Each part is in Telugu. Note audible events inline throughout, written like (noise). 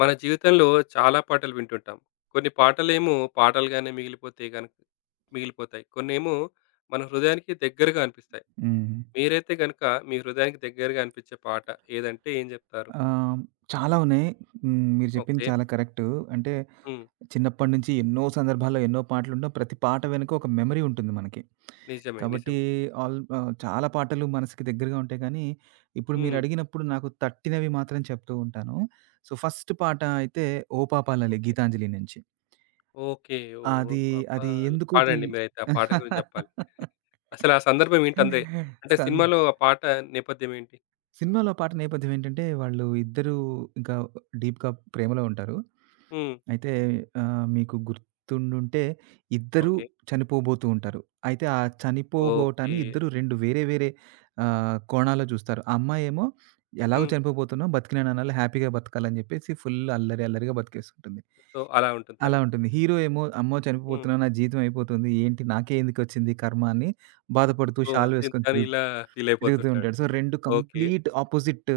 మన జీవితంలో చాలా పాటలు వింటుంటాం. కొన్ని పాటలేమో పాటలుగానే మిగిలిపోతే గనుక మిగిలిపోతాయి. కొన్నేమో మన హృదయానికి దగ్గరగా అనిపిస్తాయి. హ్మ్. మీరైతే గనుక మీ హృదయానికి దగ్గరగా అనిపించే పాట ఏదంటే ఏం జెప్తారు? ఆహ్, చాలా ఉన్నాయి. హ్మ్. మీరు చెప్పింది ఓకే. చాలా కరెక్టు. అంటే హ్మ్. చిన్నప్పటి నుంచి ఎన్నో సందర్భాల్లో ఎన్నో పాటలుంటాం. ప్రతి పాట వెనుక ఒక మెమరీ ఉంటుంది మనకి. నిజమే. నిజమే. కాబట్టి చాలా పాటలు మనసుకి దగ్గరగా ఉంటాయి, కానీ ఇప్పుడు హ్మ్. మీరడిగినప్పుడు నాకు తట్టినవి మాత్రం చెప్తూ ఉంటాను. సో, ఫస్ట్ పాట అయితే 'ఓ పాపా లలే' ఓకే. 'గీతాంజలి' నుంచి. ఓకే. ఓ అది అది పాపాలు ఎందుకో పాడండి తెల్ మీరైతే ఆ పాట గురించి జెప్పాలి. అసలు ఆ సందర్భం ఏంటి అందే అంటే సం సినిమాలో ఆ పాట నేపథ్యం ఏంటి? సినిమాలో ఆ పాట నేపథ్యం ఏంటంటే, వాళ్ళు ఇద్దరూ ఇంకా డీప్‌గా ప్రేమలో ఉంటారు. హ్మ్. అయితే, మీకు గుర్తుండుంటే ఇద్దరూ ఓకే. చనిపోబోతూ ఉంటారు. అయితే ఆ చనిపోబోవటాన్ని ఓకే. ఇద్దరు 2 వేరే వేరే కోణాల్లో చూస్తారు. ఆ అమ్మాయేమో ఎలాగో హ్మ్. చనిపోబోతున్నావు బతికినాననాలి హ్యాపీగా బతకాలని చెప్పేసి ఫుల్ అల్లరి అల్లరిగా బతికేస్తుంటుంది. సో, అలా ఉంటుంది అలా తను. ఉంటుంది. హీరో ఏమో, అమ్మో! హ్మ్. చనిపోబోతున్నాను, నా జీవితం అయిపోతుంది. ఏంటి నాకే ఎందుకొచ్చింది కర్మ అని బాధపడుతూ ఓహ్! షాల్ వేసుకొని తను ఇలా తిరుగుతూ ఫీలయిపోతుంటాడు. ఉంటాడు. So, 2 okay. కంప్లీట్ ఆపోజిట్,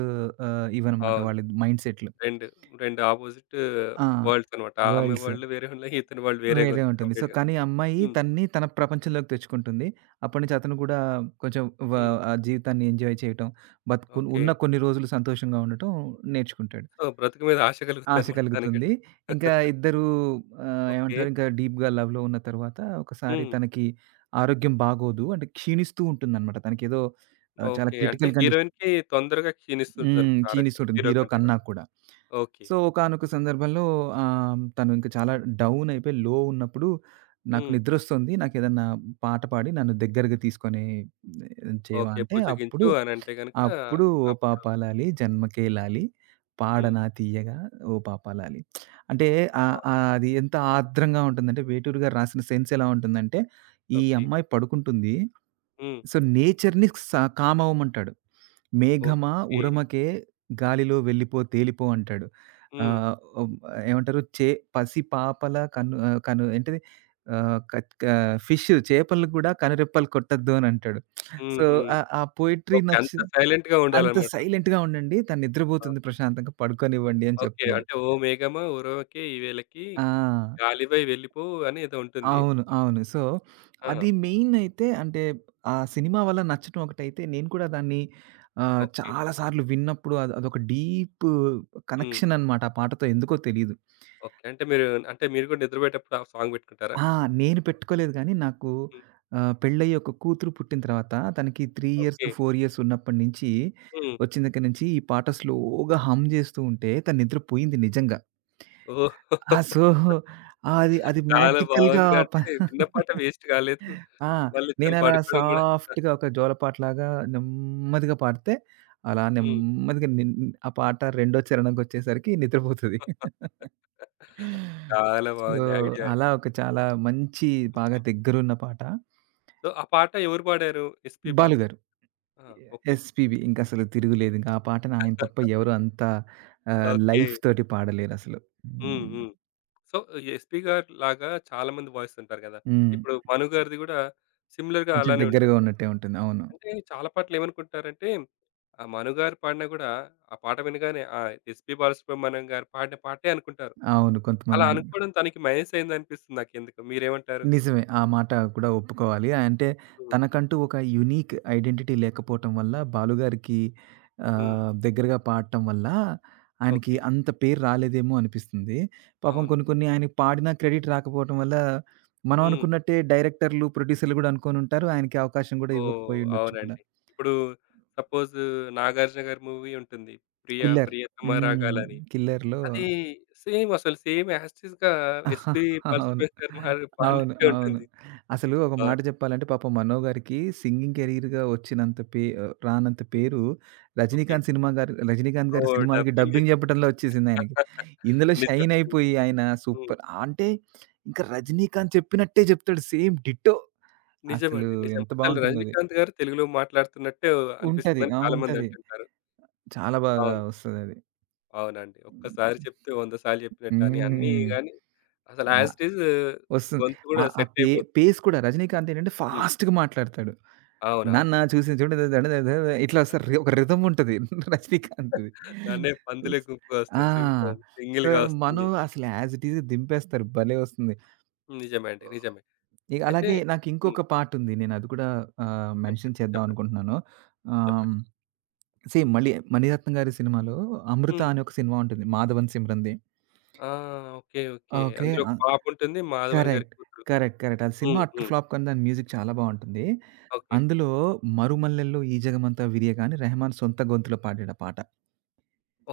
ఇవన్నమాట అవును. వాళ్ళ మైండ్‌సెట్‌లు. 2, 2 అపోజిట్ ఆ! వరల్డ్స్ అన్నమాట. ఆ ఆమె వరల్డ్స్. వరల్డ్ వేరే ఉన్నాయి. ఇతని వరల్డ్ వేరేగా వేరే ఉంది ఉంటుంది. సో, కంప్లీట్‌గా. కానీ ఆ అమ్మాయి హ్మ్. తనని తన ప్రపంచంలోకి తెచ్చుకుంటుంది. అప్పటినుంచి అతను గూడా కొంచెం వ హ్మ్. ఆ జీవితాన్ని ఎంజాయ్ చేయటం, బతుకు ఓకే. ఉన్న కొన్ని రోజులు సంతోషంగా ఉండటం నేర్చుకుంటాడు. సో, బ్రతుకు మీద ఆశ ఆశ కలుగుద్దన్నమాట తనకి కలుగుతుంది. కూడా. ఇంకా (laughs) ఇద్దరూ ఓకే. ఏమంటారు, ఇంకా డీప్‌గా లవ్‌లో ఉన్న తర్వాత ఒకసారి హ్మ్. తనకి ఆరోగ్యం బాగోదు. అంటే క్షీణిస్తూ ఉంటుందనమాట. తనకేదో చాలా ఓకే. అంటే క్రిటికల్ కండిషన్. హీరోయిన్‌కి తొందరగా హ్మ్. క్షీణిస్తుంటదనుకుంటా ఆరోగ్యం. క్షీణిస్తుంటుంది హీరో హీరో కంటే కన్నా కూడా. కూడా. ఓకే. సో, ఒకానొక సందర్భంలో తను ఇంక చాలా డౌన్ అయిపోయి, లో ఉన్నప్పుడు, నాకు హ్మ్. నిద్రొస్తుంది, నాకేదన్నా పాట పాడి నన్ను దగ్గరగా తీసుకొని చేయవా ఓకే. అంటే, అప్పుడు, "భుజగించు" అని అంటే గనుక అప్పుడు 'ఓ అప్ పాపాలాలి జన్మకేలాలి హ్మ్. పాడనా తీయగా ఓ పాపాలాలి' అంటే ఆహ్, అవును. ఆహ్, అది ఎంత ఆర్ద్రంగా ఉంటుందంటే, వేటూరు గారు రాసిన సెన్స్ ఎలా ఉంటుందంటే, ఈ ఓకే. అమ్మాయి పడుకుంటుంది. హ్మ్. సో, నేచర్‌ని స కామవ్వమంటాడు. "మేఘమా ఓకే. ఉరమకే గాలిలో వెళ్ళిపో తేలిపో" అంటాడు. హ్మ్. ఆహ్, ఓబ్ ఏమంటారు? పసి పాపల కను ఏంటిది? ఆహ్, కత్ కా ఫిష్ చేపలు కూడా కనురెప్పలు కొట్టొద్దు అని అంటాడు. సో, హుహు. ఆ పోయెట్రీ ఓకే. నచ్చి అంత సైలెంట్‌గా "అంత ఉండాలన్నమాట. సైలెంట్‌గా ఉండండి. తను ఆ! నిద్రపోతుంది, ప్రశాంతంగా పడుకోనివ్వండి" అని ఓకే. చెప్తాడు. అంటే ఓ మేఘమా ఉరవకే ఈవెళకి ఆ! గాలివై వెళ్ళిపో అని ఏదో ఉంటుంది. అవును, అవును. సో, ఆ! అది మెయిన్ అయితే అంటే ఆ సినిమా వల్ల నచ్చటం ఒకటైతే, నేను కూడా దాన్ని ఓకే. చాలా సార్లు విన్నప్పుడు అది అదొక డీప్ హ్మ్. కనెక్షన్ అనమాట ఆ పాటతో, ఎందుకో తెలీదు. ఓకే. అంటే మీరు అంటే మీరు గూడా నిద్రపోయేటప్పుడు ఆ సాంగ్ పెట్టుకుంటారా? ఆ! నేను పెట్టుకోలేదు గానీ నాకు హ్మ్. పెళ్ళయ్యి ఒక కూతురు పుట్టిన తర్వాత తనకి 3 ఇయర్స్, ఓకే. 4 ఇయర్స్ ఉన్నప్పటి నుంచి హ్మ్. వచ్చిన దగ్గర నుంచి ఈ పాట స్లోగా హమ్ జేస్తూ ఉంటే తను నిద్రపోయింది నిజంగా. ఓహ్! ఆ! సో, అది అది చాలా మ్యాజికల్‌గా బావుందిగా ప అంటే విన్న పాట వేస్ట్ కాలేదు. ఆ! మళ్ళీ తను నేనలా పడుకోవడం గూడా సాఫ్ట్‌గా ఒక జోలపాటలాగా నెమ్మదిగా పాడితే, అలా హ్మ్. నెమ్మదిగా నిన్ ఆ పాట రెండో చరణంకొచ్చేసరికి నిద్రపోతది. చాలా సో, బావుంది ఐడియా. అలా ఒక చాలా మంచి, బాగా దగ్గరున్న పాట. సో, ఆ పాట ఎవరు పాడారు? 'ఎస్‌పీ బాల' 'బాలు' గారు. ఆ! ఓకే. ఎస్‌పీబీ ఇంకసలు తిరుగులేదు. ఇంక ఆ పాటని ఆయన తప్ప ఎవరు అంత ఓకే. లైఫ్ తోటి పాడలేరసలు. హ్మ్. హ్మ్. హ్మ్. సో, ఈ 'ఎస్పీ' గారిలాగా చాలామంది వాయిస్తుంటారు గదా! హ్మ్. ఇప్పుడు 'మను' గారిది గూడా సిమిలర్‌గా కొంచెం అలానే దగ్గరగా ఉంటుంది. ఉన్నట్టే ఉంటుంది. అవును. అంటే చాలా పాటలు ఏమనుకుంటారంటే, ఆ 'మను' గారు పాడినా గూడా, ఆ పాట వినగానే ఆ 'ఎస్పీ బాలసుబ్రహ్మణ్యం' గారు పాడిన పాటే అనుకుంటారు. అవును, అలా కొంతమంది. అనుకోవడం తనకి మైనస్ అయిందనిపిస్తుంది నాకెందుకో. మీరేమంటారు? నిజమే, ఆ మాట కూడా ఒప్పుకోవాలి. అంటే హ్మ్. తనకంటూ ఒక యూనిక్ ఐడెంటిటీ లేకపోవటం వల్ల, బాలుగారికి హ్మ్. దగ్గరగా పాడటం వల్ల ఆయనకి ఓకే. అంత పేరు రాలేదేమో అనిపిస్తుంది. పాపం అవును. కొన్ని కొన్ని ఆయనకి పాడిన క్రెడిట్ రాకపోవటం వల్ల, మనం హ్మ్. అనుకున్నట్టే డైరెక్టర్లు, ప్రొడ్యూసర్లు గూడా అనుకోనుంటారు. ఆయనకి అవకాశం గూడా ఓహ్! ఇవ్వకపోయుండొచ్చు కూడా. అవునండి. ఇప్పుడు సపోజ్ 'నాగార్జున' గారి మూవీ ఉంటుంది. 'ప్రియ కిల్లర్. ప్రియతమ హ్మ్. రాగాలని.' 'కిల్లర్‌లో.' అది సేమ్ అసలు సేమ్ యాజ్ టీజ్‌గా 'ఎస్‌పీ అవును, బాలసుబ్రహ్మణ్యం గారు' అవును, పాడినట్టే అవును. ఉంటుంది. అసలు ఒక మాట అవును. చెప్పాలంటే, పాపం 'మనో' గారికి సింగింగ్ కెరీర్‌గా వచ్చినంత రానంత హ్మ్. పేరు ఓకే. 'రజనీకాంత్' సినిమా గారు 'రజనీకాంత్' గారి ఓహ్! సినిమాలకి డబ్బింగ్ డబ్బింగ్ చేస్ చెప్పడంలో వచ్చేసిందాయనకి. (laughs) ఇందులో షైన్ నిజమండి. అయిపోయి ఆయన హ్మ్. సూపర్ అంటే ఇంకా 'రజనీకాంత్' చెప్పినట్టే చెప్తాడు, సేమ్ డిట్టో. అసలు నిజమండి. నిజం. ఎంత అసలు బావుంటుందది. 'రజనీకాంత్' గారు తెలుగులో మాట్లాడుతున్నట్టే ఉంటది, అనిపిస్తుందని ఆ! చాలామంది ఉంటది. అంటుంటారు. చాలా బాగా అవును. వస్తదది. అవునండి. ఒక్కసారి చెప్తే 100 సార్లు చెప్పినట్టు అని అన్నీ హ్మ్. గాని అసలు యాజ్ టీజ్ వస్తుంది. గొంతు కూడా ఆహ్, ఆ సెట్ పే అయిపోతుంది. పేస్ కూడా, రజనీకాంత్ ఏంటంటే హ్మ్. ఫాస్ట్‌గా మాట్లాడతాడు. అవునవును. నాన్న చూసి చూడు, ఇట్లా వస్తారు. ఒక రిథమ్ ఉంటది (laughs) రజనీకాంత్‌ది. (laughs) నన్నే పందులే గుంపుగా ఆ! వస్తాయి. సింహం సో, సింగిల్‌గా మను వస్తుంది. అసలు యాజ్ ఇట్ ఈజ్ దింపేస్తారు. భలే వస్తుంది. నిజమే అండి. నిజమే. ఇగ అయితే అలాగే నాకు హ్మ్. ఇంకొక పార్ట్ ఉంది. నేను అది కూడా మెన్షన్ చెప్పండి. చేద్దాం చెప్పండి. అనుకుంటున్నాను. ఆహ్, చెప్పండి. సేమ్ మళ్ళీ మణిరత్నం గారి సినిమాలో 'అమృత' హ్మ్. అనే ఒక సినిమా ఉంటుంది. మాధవన్, సిమ్రన్‌ది. ఆ! ఓకే. ఓకే. ఓకే. అందులో ఒక పాప ఉంటుంది. మాధవన్ గారి కరెక్ట్. కూతురు. కరెక్ట్. కరెక్ట్. అది సినిమా హ్మ్. అట్టర్ హ్మ్. ఫ్లాప్, కానీ దాని మ్యూజిక్ చాలా బావుంటుంది. ఓకే. అందులో 'మరుమల్లెల్లో ఈ జగమంతా విరియగా' అని రెహమాన్ సొంత గొంతులో పాడాడు ఆ పాట.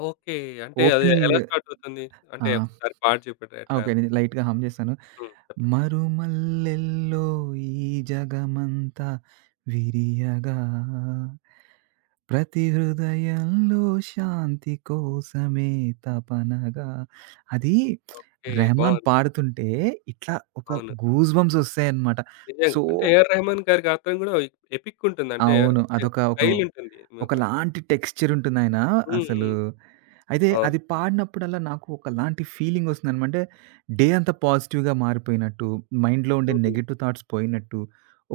ఓకే. అంటే అది ఓపెనింగ్. ఎలా స్టార్ట్ అవుతుంది? అంటే ఆ! ఒకసారి పాట చెప్పండి ఎట్లా? ఓకే. నేను లైట్‌గా హమ్ చేశాను. హ్మ్. చెప్పండి. మరుమల్లెల్లో ఈ జగమంతా విరియగా, ప్రతి హృదయంలో శాంతి కోసమే తపనగా. అది ఓకే. రెహమాన్ బాగుంది. పాడుతుంటే ఇట్లా ఒక అవును. గూస్ బంప్స్ వస్తాయన్నమాట. సో నిజంగా. అంటే ఏఆర్ రెహమాన్ గారి గాత్రం గూడా ఎపిక్ ఉంటుంది. అంటే అవును. అంటే అదొక స్టైల్ ఉంటుంది. ఒకలాంటి టెక్స్చరుంటుందాయన హ్మ్. అసలు. హ్మ్. అయితే అవును. అది పాడినప్పుడల్లా నాకు ఒకలాంటి ఫీలింగొస్తుందనమాట. అంటే డే అంతా పాజిటివ్‌గా మారిపోయినట్టు, మైండ్‌లో ఉండే హ్మ్. నెగెటివ్ థాట్స్ పోయినట్టు,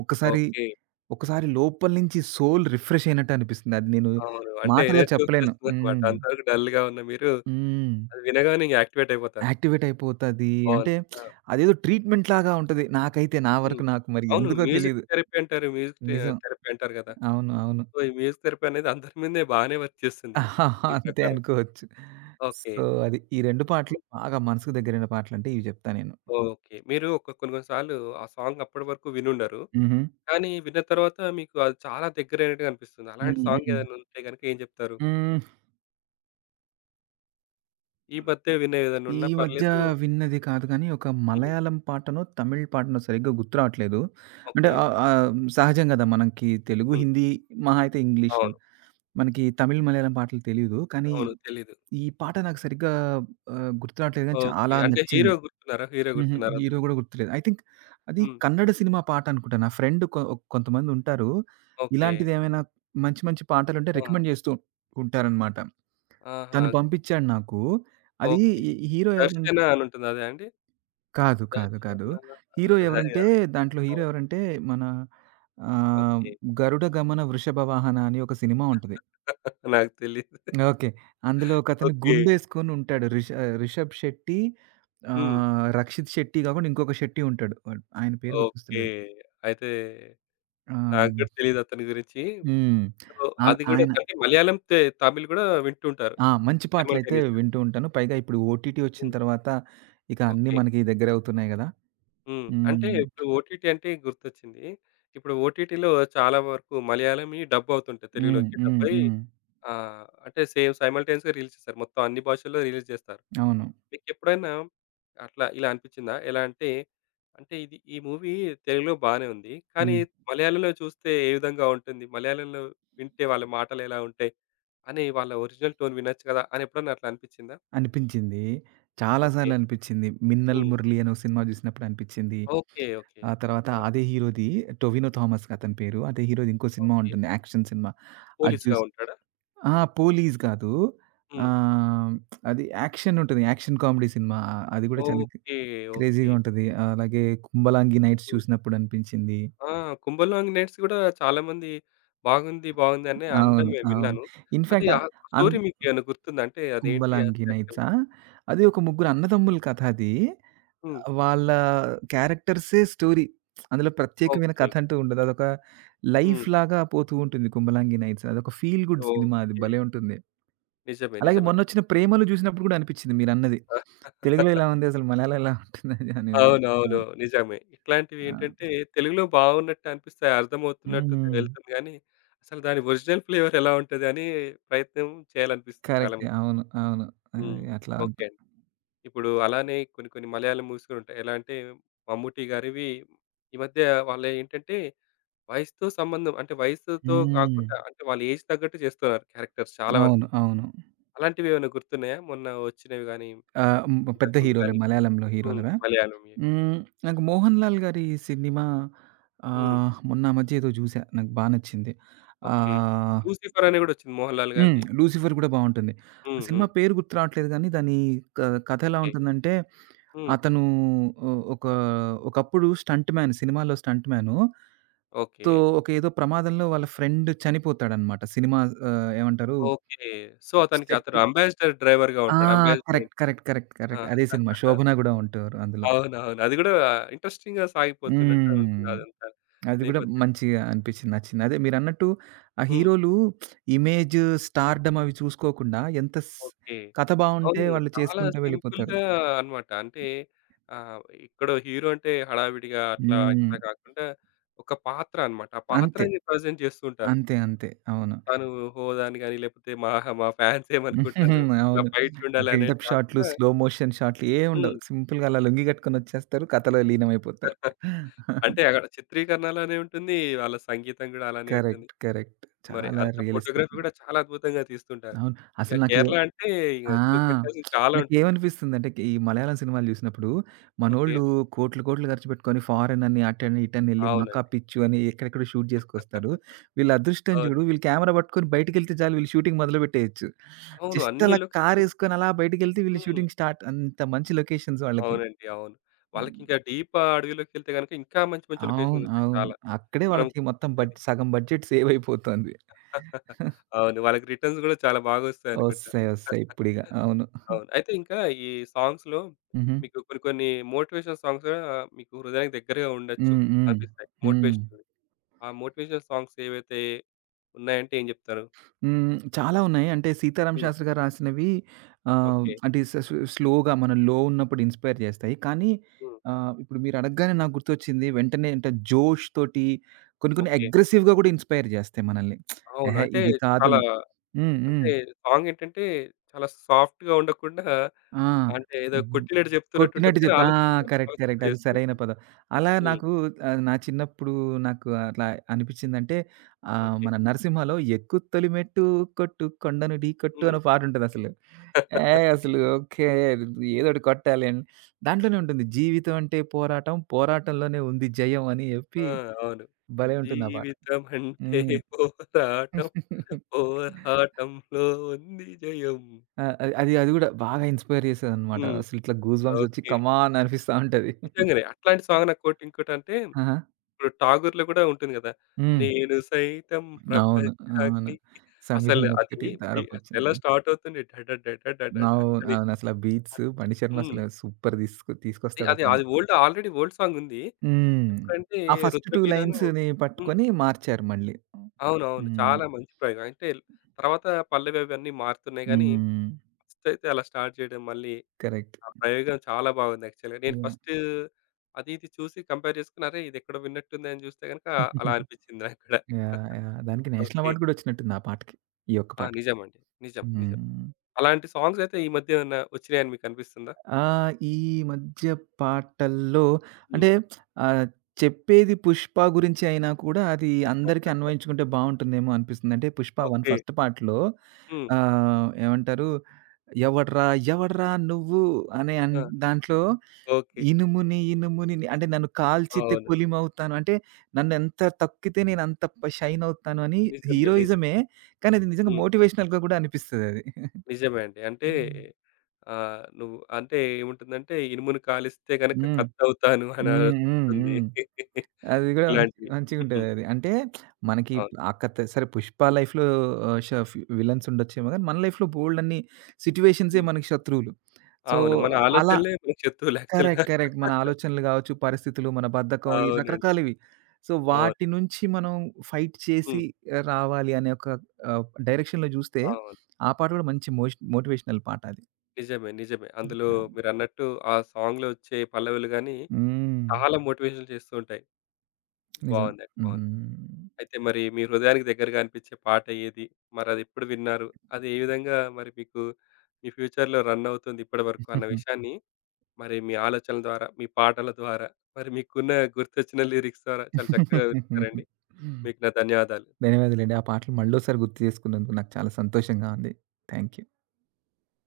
ఒక్కసారి ఓకే. ఒక్కసారి లోపల నుంచి సోల్ రిఫ్రెష్ అయినట్టు అనిపిస్తుంది. అది నేను అవును. అంటే మాటల్లో ఎనర్జీ చెప్పలేను. వచ్చేస్తుందన్నమాట. హ్మ్. అంతవరకు డల్‌గా ఉన్న మీరు హ్మ్. అది వినగానే ఇంక యాక్టివేట్ అయిపోతారు. యాక్టివేట్ అయిపోతది. అంటే బాగుంది. ఆ! అదేదో ట్రీట్‌మెంట్ లాగా ఉంటది. నాకైతే, నా వరకు హ్మ్. నాకు, మరి అవును. ఎందుకో మ్యూజిక్ తెలీదు. థెరపీ అంటారు. మ్యూజిక్ థె నిజం. థెరపీ అంటారు గదా! అవును, అవును. సో, ఈ మ్యూజిక్ థెరపీ అనేది అందరి మీదే బానే వర్క్ చేస్తుంది మీ అంతే ప్రకారం. అనుకోవచ్చు. ఓకే. సో, అది. ఈ 2 పాటలు హ్మ్. బాగా మనసుకు దగ్గరైన పాటలంటే ఇవి చెప్తా నేను. ఓకే. మీరు ఒక కొన్ని కొన్ని సార్లు ఆ సాంగ్ అప్పటి వరకు వినుండరు. హుహు. కానీ విన్న తర్వాత మీకు అది చాలా దగ్గరైనట్టుగా అనిపిస్తుంది. అలాంటి హ్మ్. సాంగ్ హ్మ్. ఏదైనా ఉంటే గనుక ఏం జెప్తారు? హ్మ్. ఈ మధ్య విన్న ఏదైనా ఈ ఉన్నా మధ్య పర్లేదు విన్నది కాదు కానీ, ఒక హ్మ్. మలయాళం పాటనో, తమిళ్ పాటనో సరిగ్గా గుర్తు రావట్లేదు. అంటే ఓకే. ఆహ్, ఆహ్, సహజం కదా! మనకి తెలుగు, హ్మ్. హిందీ, మహా అయితే ఇంగ్లీషు. అవును. మనకి తమిళ్, మలయాళం పాటలు తెలీదు. కానీ అవును. తెలీదు. ఈ పాట నాకు సరిగ్గా గుర్తు రావట్లేదు కానీ ఓకే. చాలా అంటే నచ్చింది. హీరో గుర్తున్నారా? హీరో హుహు. గుర్తున్నారా హీరో అందులో? గూడా గుర్తులేదు. ఐ థింక్ అది హ్మ్. కన్నడ సినిమా పాట అనుకుంటా. నా ఫ్రెండ్ కొ కొంతమందుంటారు. ఓకే. ఇలాంటిదేమైనా మంచి మంచి పాటలుంటే ఆ! రికమెండ్ జేస్తూ ఉంటారనమాట. ఆహా! తను పంపిచ్చాడు నాకు. అది ఓకే. ఈ హీరో ఎవరం 'దర్శన' అని ఉంటది అదా అండి? కాదు, కాదు, కాదు. దర్శనా హీరో ఉంటదా? ఎవరంటే, దాంట్లో హీరో ఆహా! ఎవరంటే మన ఆహ్, ఓకే. 'గరుడ గమన వృషభ వాహన' అని ఒక సినిమా ఉంటది. (laughs) నాకు తెలీదు. ఓకే. అందులో ఒకతను ఓకే. గుండేసుకొనుంటాడు. రిషబ్ శెట్టి, హ్మ్. రక్షిత్ శెట్టి గాకుండా ఇంకొక శెట్టి ఉంటాడు. వాడు, ఆయన పేరు ఓకే. గుర్తొస్తలేదు. అయితే ఆ! నాకు కూడా తెలీదు అతని గురించి. హ్మ్. సో, ఆహ్, అది కూడా ఆయన అంటే మలయాళం, తమిళ్ కూడా వింటుంటారు ఆ! మంచి పాటలైతే సైమల్టేనియస్‌గా. వింటూ ఉంటాను. పైగా ఇప్పుడు ఓటీటీ వచ్చిన హ్మ్. తర్వాత ఇక అన్నీ ఓకే. మనకి దగ్గరవుతున్నాయి గదా! హ్మ్. అంటే హ్మ్. ఇప్పుడు ఓటీటీ అంటే గుర్తొచ్చింది. ఇప్పుడు ఓటీటీలో చాలా వరకు మలయాళంవి డబ్ అవుతుంటాయి. హ్మ్. తెలుగులోకి డబ్ హ్మ్. అయ్యి హ్మ్. అంటే సేమ్ సైమల్టేనియస్‌గా రిలీజ్ చేస్తారు. మొత్తం అన్ని భాషల్లో రిలీజ్ చేస్తారు. అవును. మీకెప్పుడైనా అట్లా ఇలా అనిపించిందా? ఎలా అంటే, అంటే ఇది ఈ మూవీ తెలుగులో బానే ఉంది. కానీ హ్మ్. మలయాళంలో చూస్తే ఏ విధంగా ఉంటుంది? మలయాళంలో వింటే వాళ్ళ మాటలు ఎలా ఉంటాయి? అని వాళ్ళ ఒరిజినల్ టోన్ వినొచ్చు కదా! అని ఎప్పుడన్నా అట్లా అనిపించిందా? అనిపించింది, చాలా ఓకే. సార్లు అనిపిచ్చింది. 'మిన్నల్ హ్మ్. మురళి' అని ఒక సినిమా జూసినప్పుడు అనిపిచ్చింది. ఓకే. ఓకే. ఆ తర్వాత ఆ! అదే హీరోది, 'టొవినో థామస్' అతని పేరు. అదే హీరోది ఇంకో సినిమా ఓకే. ఉంటుంది, యాక్షన్ సినిమా. అది పోలీస్‌గా జూసి ఉంటాడా? ఆ! 'పోలీస్' కాదు. హ్మ్. ఆహ్, అది యాక్షన్ ఉంటుంది, యాక్షన్ కామెడీ సినిమా. అది గూడా చాలా ఓకే. ఓకే. క్రేజీగా ఉంటది. అలాగే 'కుంభలాంగి నైట్స్' హ్మ్. చూసినప్పుడు అనిపించింది. ఆ! 'కుంభల్‌వాంగ్ నైట్స్' కూడా చాలామంది బాగుంది, బాగుంది అని అనడం అవును, నేను అవును. విన్నాను. అది ఇన్‌ఫాక్ట్ ఆ అన్ స్టోరీ మీకేమైనా గుర్తుందా? అంటే అదేంటి 'కుంభలాంగి అసలు నైట్సా?' యాక్చువల్‌గా? అది ఒక ముగ్గురు అన్నదమ్ముల కథ అది. హ్మ్. వాళ్ళ క్యారెక్టర్సే స్టోరీ. అందులో ప్రత్యేకమైన ఓకే. కథ అంటూ ఉండదు. అదొక లైఫ్ హ్మ్. లాగా పోతూ ఉంటుంది 'కుంభలాంగి నైట్స్.' అదొక ఫీల్ గుడ్ సినిమా, అది ఓకే. భలే ఉంటుంది. నిజమే. అలాగే నిజమే. మొన్నొచ్చిన 'ప్రేమలు' చూసినప్పుడు కూడా అనిపించింది మీరన్నది. తెలుగులో ఇలా ఉంది, అసలు మలయాళంలో ఎలా ఉంటుందని అని. అవునవును. అవును. నిజమే. ఆ! ఇట్లాంటివేంటంటే తెలుగులో బాగున్నట్టు అనిపిస్తాయి. అర్థమవుతున్నట్టు హ్మ్. వెళ్తుంది గానీ, అసలు దాని ఒరిజినల్ ఫ్లేవర్ ఎలా ఉంటది అని ప్రయత్నం చేయాలనిపిస్తుంది చాలా కరెక్టే, మందికి. అవును, అవును. అది హ్మ్. అట్లా ఓకే అనిపి అండి. ఇప్పుడు అలానే కొన్ని కొన్ని మలయాళం మూవీస్ కూడా ఉంటాయి. ఎలా అంటే 'మమ్ముట్టి' గారివి ఈ మధ్య వాళ్ళేంటంటే వయసుతో సంబంధం అంటే వయసుతో హ్మ్. కాకుండా అంటే వాళ్ళ ఏజ్ తగ్గట్టు చేస్తున్నారు క్యారెక్టర్స్ చాలా వరకు. అవును, అవును. అలాంటివేమైనా గుర్తున్నాయా? మొన్న వచ్చినవి గాని? హ్మ్. పెద్ద ఇంతకుముందు హీరోలే గాని. మలయాళంలో హ్మ్. హీరోలవా? మలయాళంవి. హ్మ్. నాకు 'మోహన్ లాల్' గారి సినిమా హ్మ్. మొన్న ఆ మధ్య ఏదో జూసా. నాకు బా నచ్చింది. ఓకే. ఆహ్, 'లూసిఫర్' అని గూడా వచ్చింది మోహన్ లాల్ హ్మ్. గారిది. 'లూసిఫర్' గూడా బావుంటుంది. ఆ హ్మ్. సినిమా హ్మ్. పేరు గుర్తు రావట్లేదు గానీ, దాని క కథ ఎలా ఓకే. ఉంటుందంటే, హ్మ్. అతను ఒ ఒక ఒకప్పుడు స్టంట్ మ్యాన్, సినిమాలో స్టంట్ మ్యాను. ఓకే. తో ఒక ఏదో ప్రమాదంలో వాళ్ళ ఫ్రెండ్ చనిపోతాడనమాట. సినిమా, ఏమంటారు ఓకే. సో, అతనికి సెట్ అతను అంబాసిడర్ డ్రైవర్‌గా ఆ! ఉంటాడు. Ambassador correct. In correct. Correct. ఆ! కరెక్ట్. అదే సినిమా. శోభన గూడా ఉంటారు అందులో. అవునవును. అది గూడా ఇంట్రెస్టింగ్‌గా సాగిపోతున్నట్టు ఉంటుంది హ్మ్. అదంతా అది గూడా నేపథ్యం. మంచిగా అనిపించింది, నచ్చింది. అదే మీరన్నట్టు ఆ హ్మ్. హీరోలు ఇమేజ్, స్టార్‌డమ్ అవి చూసుకోకుండా ఎంత స్ ఓకే. కథ బావుంటే అవును. వాళ్ళు చాలా చేసుకుంటూ వెళ్ళిపోతారు. సింపుల్‌గా అన్నమాట. అంటే ఆహ్, ఎక్కడో హీరో అంటే హడావిడిగా అట్లా, హ్మ్. ఇట్లా కాకుండా ఒక పాత్ర అన్నమాట. ఆ అంతే, పాత్రని ప్రెజెంట్ చేస్తూ ఉంటారు. అంతే, అంతే. అవును. తను హోదా అని గాని, లేపోతే మా మా ఫ్యాన్స్ ఏమనుకుంటారు, (laughs) ఇలా అవును. ఫైట్లుండాలి అనేది బిల్డప్ షాట్‌లు, కాకుండా స్లో మోషన్ షాట్‌లు ఏం ఉండవు. హ్మ్. సింపుల్‌గా అలా లొంగి కట్టుకొని వచ్చేస్తారు, కథలో లీనమైపోతారు. (laughs) అంటే అక్కడ చిత్రీకరణ అలానే ఉంటుంది. వాళ్ళ సంగీతం గూడా అలానే ఉంటుంది. Correct, correct. మరి చాలా అంత ఫోటోగ్రఫీ రియలిస్టిక్‌గా. గూడా చాలా అద్భుతంగా తీస్తుంటారు. అవును. ఇక అసలు నాకే కేరళ అంటే ఇక ఆ! చూపెట్టాల్సింది చాలా ఉంటుంది. నాకేమనిపిస్తుందంటే, ఈ మలయాళం సినిమాలు జూసినప్పుడు, ఓకే. మనోళ్ళు కోట్లు, కోట్లు ఖర్చు పెట్టుకొని ఫారెన్ అని, అటని, ఇటనెళ్లి మకా అవునండి. పిచ్చు అని ఎక్కడెక్కడో షూట్ జేసుకొస్తారు. (laughs) వీళ్ళ అదృష్టం అవును. జూడు, వీళ్ళు కెమెరా పట్టుకొని బయటికెళ్తే చాలు, వీళ్ళు షూటింగ్ మొదలుపెట్టేయొచ్చు. అవును. జస్ట్ అన్ని అలా లొకేషన్స్ కారేసుకొని అలా బయటికెళ్తే వీళ్ళు హ్మ్. Shooting start. అంత మంచి లొకేషన్స్ వాళ్ళకి. అవునండి. అవును. హ్మ్. వాళ్ళకింకా డీప్ అడవిలోకెళ్తే గనుక ఇంకా మంచి మంచి అవును, లొకేషన్స్ ఉంటాయి అవును. చాలా. అక్కడే మనం వాళ్ళకి మొత్తం చూపిచ్చేది. సగం బడ్జెట్ సేవ్ అయిపోతోంది. (laughs) అవును. వాళ్ళకి రిటర్న్స్ గూడా చాలా బాగొస్తాయనుకుంటా. ఒస్తాయి, ఒస్తాయి (laughs) ఇప్పుడిగ. అవును. అవును. అయితే ఇంకా ఈ సాంగ్స్‌లో హుహు. మీకు కొన్ని కొన్ని మోటివేషనల్ సాంగ్స్ గూడా మీకు హృదయానికి దగ్గరగా ఉండొచ్చు హ్మ్. హ్మ్. అనిపిస్తాయి. హ్మ్. మోటివేషనల్. ఆ మోటివేషనల్ సాంగ్స్ ఏవైతే ఉన్నాయంటే ఏం జెప్తారు? హ్మ్. చాలా ఉన్నాయి. అంటే 'సీతారామ హ్మ్. శాస్త్రి' గారు రాసినవి ఓకే. అంటే స్ స్ స్లోగా మనం లో ఉన్నప్పుడు ఇన్‌స్పైర్ జేస్తాయి. కానీ హ్మ్. ఇప్పుడు మీరు అడగగానే నాకు గుర్తొచ్చింది. వెంటనే అంటే, జోష్ తోటి కొన్ని కొన్ని ఓకే. అగ్రెసివ్‌గా గూడా ఇన్‌స్పైర్ జేస్తాయి మనల్ని. అవును. ఎహే! అంటే ఇది చాలా కాదులే. హ్మ్. హ్మ్. అంటే సాంగ్ ఏంటంటే చాలా సాఫ్ట్‌గా ఉండకుండా ఆ! అంటే ఏదో హ్మ్. కొట్టినట్టు జెప్తున్నట్టు ఉంటది కొట్టినట్టు కానీ చెప్తా, ఆ! కరెక్ట్, కరెక్ట్, అది ఆలోచింపజేస్తూ సరైన ఉంటది. పదం. అలా హ్మ్. నాకు, నా చిన్నప్పుడు నాకు అట్లా అనిపిచ్చిందంటే, ఓకే. మన 'నరసింహలో' 'ఎక్కు తొలిమెట్టు కొట్టు కొండను ఢీకొట్టు' హ్మ్. అని పాటుంటదసలు. ఏయ్! (laughs) అసలు, ఓకే, ఏదోటి కొట్టాలి అని. దాంట్లోనే ఉంటుంది, జీవితం అంటే పోరాటం, పోరాటంలోనే ఉంది జయం అని చెప్పి ఆ! అవును. భలే ఉంటుంది ఆ పాట. జీవితం అంటే హ్మ్. పోరాటం. పోరాటంలో ఉంది జయం. ఆ! అది అది అది గూడా బాగా ఇన్‌స్పైర్ చేసేదనమాట. హ్మ్. అసలు ఇట్లా గూస్ బంప్స్ వచ్చి ఓకే. కమాన్ అనిపిస్తా ఉంటది. నిజంగానే. అట్లాంటి సాంగ్ నాకు ఒకటి ఇంకోటంటే ఆహా! ఇప్పుడు 'ఠాగూర్‌లో' కూడా ఉంటుంది గదా! హ్మ్. నేను సైతం అవును, అవును. ప్రపంచానికి 'సమిధి' అసలు అది ఒకటి అసలు ఎలా ధారపోచింది. స్టార్ట్ అవుతుంది డ డ డ డ డ డ డ అవును, అని. అవును. అసలు ఆ బీట్స్ బండి శర్మ హ్మ్. అసలు సూపర్ అది తీసుకొస్తాడు ఆ అది సాంగ్. అది ఓల్డ్ ఆల్రెడీ ఓల్డ్ సాంగ్ ఉంది. హ్మ్. ఎప్పుడంటే ఆ ఫస్ట్ 2 రుద్రవీణను లైన్స్‌ని హ్మ్. పట్టుకొని మార్చారు మళ్ళీ. అవునవును. హ్మ్. చాలా మంచి ప్రయోగం. అంటే తర్వాత పల్లవి అవన్నీ మారుతున్నాయి గానీ హ్మ్. ఫస్ట్ అయితే అలా స్టార్ట్ చేయడం మళ్ళీ కరెక్ట్. ఆ ప్రయోగం చాలా బాగుంది యాక్చువల్‌గా. నేను యాహ్, ఫస్ట్ అది ఇది చూసి కంపేర్ చేసుకుని అరే! ఇది ఎక్కడో విన్నట్టుంది అని చూస్తే గనుక అలా అనిపించింది నాకు కూడా. Yeah, (laughs) yeah! దానికి నేషనల్ ఓకే. అవార్డ్ కూడా వచ్చినట్టుంది ఆ పాటకి, ఈ ఒక్క ఆ! పాటకి. నిజమండి. నిజం. నిజం. హ్మ్. అలాంటి సాంగ్స్ అయితే ఈ మధ్య ఏమన్నా వచ్చినాయని మీకు అనిపిస్తుందా? ఆ! ఈ మధ్య పాటల్లో అంటే, హ్మ్. ఆహ్, చెప్పేది 'పుష్ప' గురించి అయినా కూడా అది అందరికీ (laughs) అన్వయించుకుంటే బావుంటుందేమో అనిపిస్తుంది. అంటే 'పుష్ప 1' ఓకే. ఫస్ట్ పార్ట్‌లో హ్మ్. ఏమంటారు? "ఎవడ్రా ఎవడ్రా నువ్వు" అనే ఆ! దాంట్లో ఓకే. "ఇనుముని ఇనుముని అంటే నన్ను కాల్చితే అవును. కులిమవుతాను" అంటే నన్ను ఎంత తొక్కితే నేను అంత షైన్ అవుతాను అని, నిజమే. నిజం. హీరోయిజమే. కానీ అది నిజంగా హ్మ్. మోటివేషనల్‌గా కూడా అనిపిస్తదది. నిజమే అండి. అంటే హ్మ్. నువ్వు అంటే ఏముంటుందంటే ఇనుమును కాలిస్తే గనక హ్మ్. కత్తవుతాను అని హ్మ్. హ్మ్. వస్తుంది. హ్మ్. (laughs) అది గూడా మంచి ఇలాంటివి. హ్మ్. మంచిగుంటదది. అంటే మనకి అవును. అక్క త సరే, 'పుష్ప' లైఫ్‌లో ఆహ్, ష ఫ్ విలన్స్ ఉండొచ్చేమో గానీ, మన లైఫ్‌లో బోలెడన్ని సిట్యుయేషన్సే హ్మ్. మనకి శత్రువులు. సో, అవును. మన అలా, ఆలోచనలే మనకు శత్రువులు యాక్చువల్‌గా. Correct, correct. మన ఆలోచనలు గావచ్చు, పరిస్థితులు, మన బద్ధకం, ఈ అవునండి. రకరకాలివి. సో, అవును. వాటి నుంచి మనం ఫైట్ చేసి హ్మ్. రావాలి అనే ఒక డైరెక్షన్‌లో జూస్తే, అవును. ఆ పాట గూడా మంచి మోటివేషనల్ పాట అది. నిజమే. నిజమే. అందులో మీరన్నట్టు ఆ సాంగ్‌లో వచ్చే పల్లవులు గాని, హ్మ్. చాలా మోటివేషన్ చేస్తూ ఉంటాయి. నిజం. బావుందండి. బావుంది. హ్మ్. అయితే మరి మీ హృదయానికి దగ్గరగా అనిపించే పాట ఏది? మరదెప్పుడు విన్నారు? అది ఏ విధంగా మరి మీకు మీ ఫ్యూచర్‌లో రన్ అవుతుంది ఇప్పటివరకు అన్న (laughs) విషయాన్ని, మరి మీ ఆలోచనల ద్వారా, మీ పాటల ద్వారా, మరి మీకున్న గుర్తొచ్చిన లిరిక్స్ ద్వారా చాలా చక్కగా వివరించారండి. మీకు నా ధన్యవాదాలు. ధన్యవాదాలండి. ఆ పాటలు మళ్ళోసారి గుర్తు చేసుకున్నందుకు నాకు చాలా సంతోషంగా ఉంది. Thank you.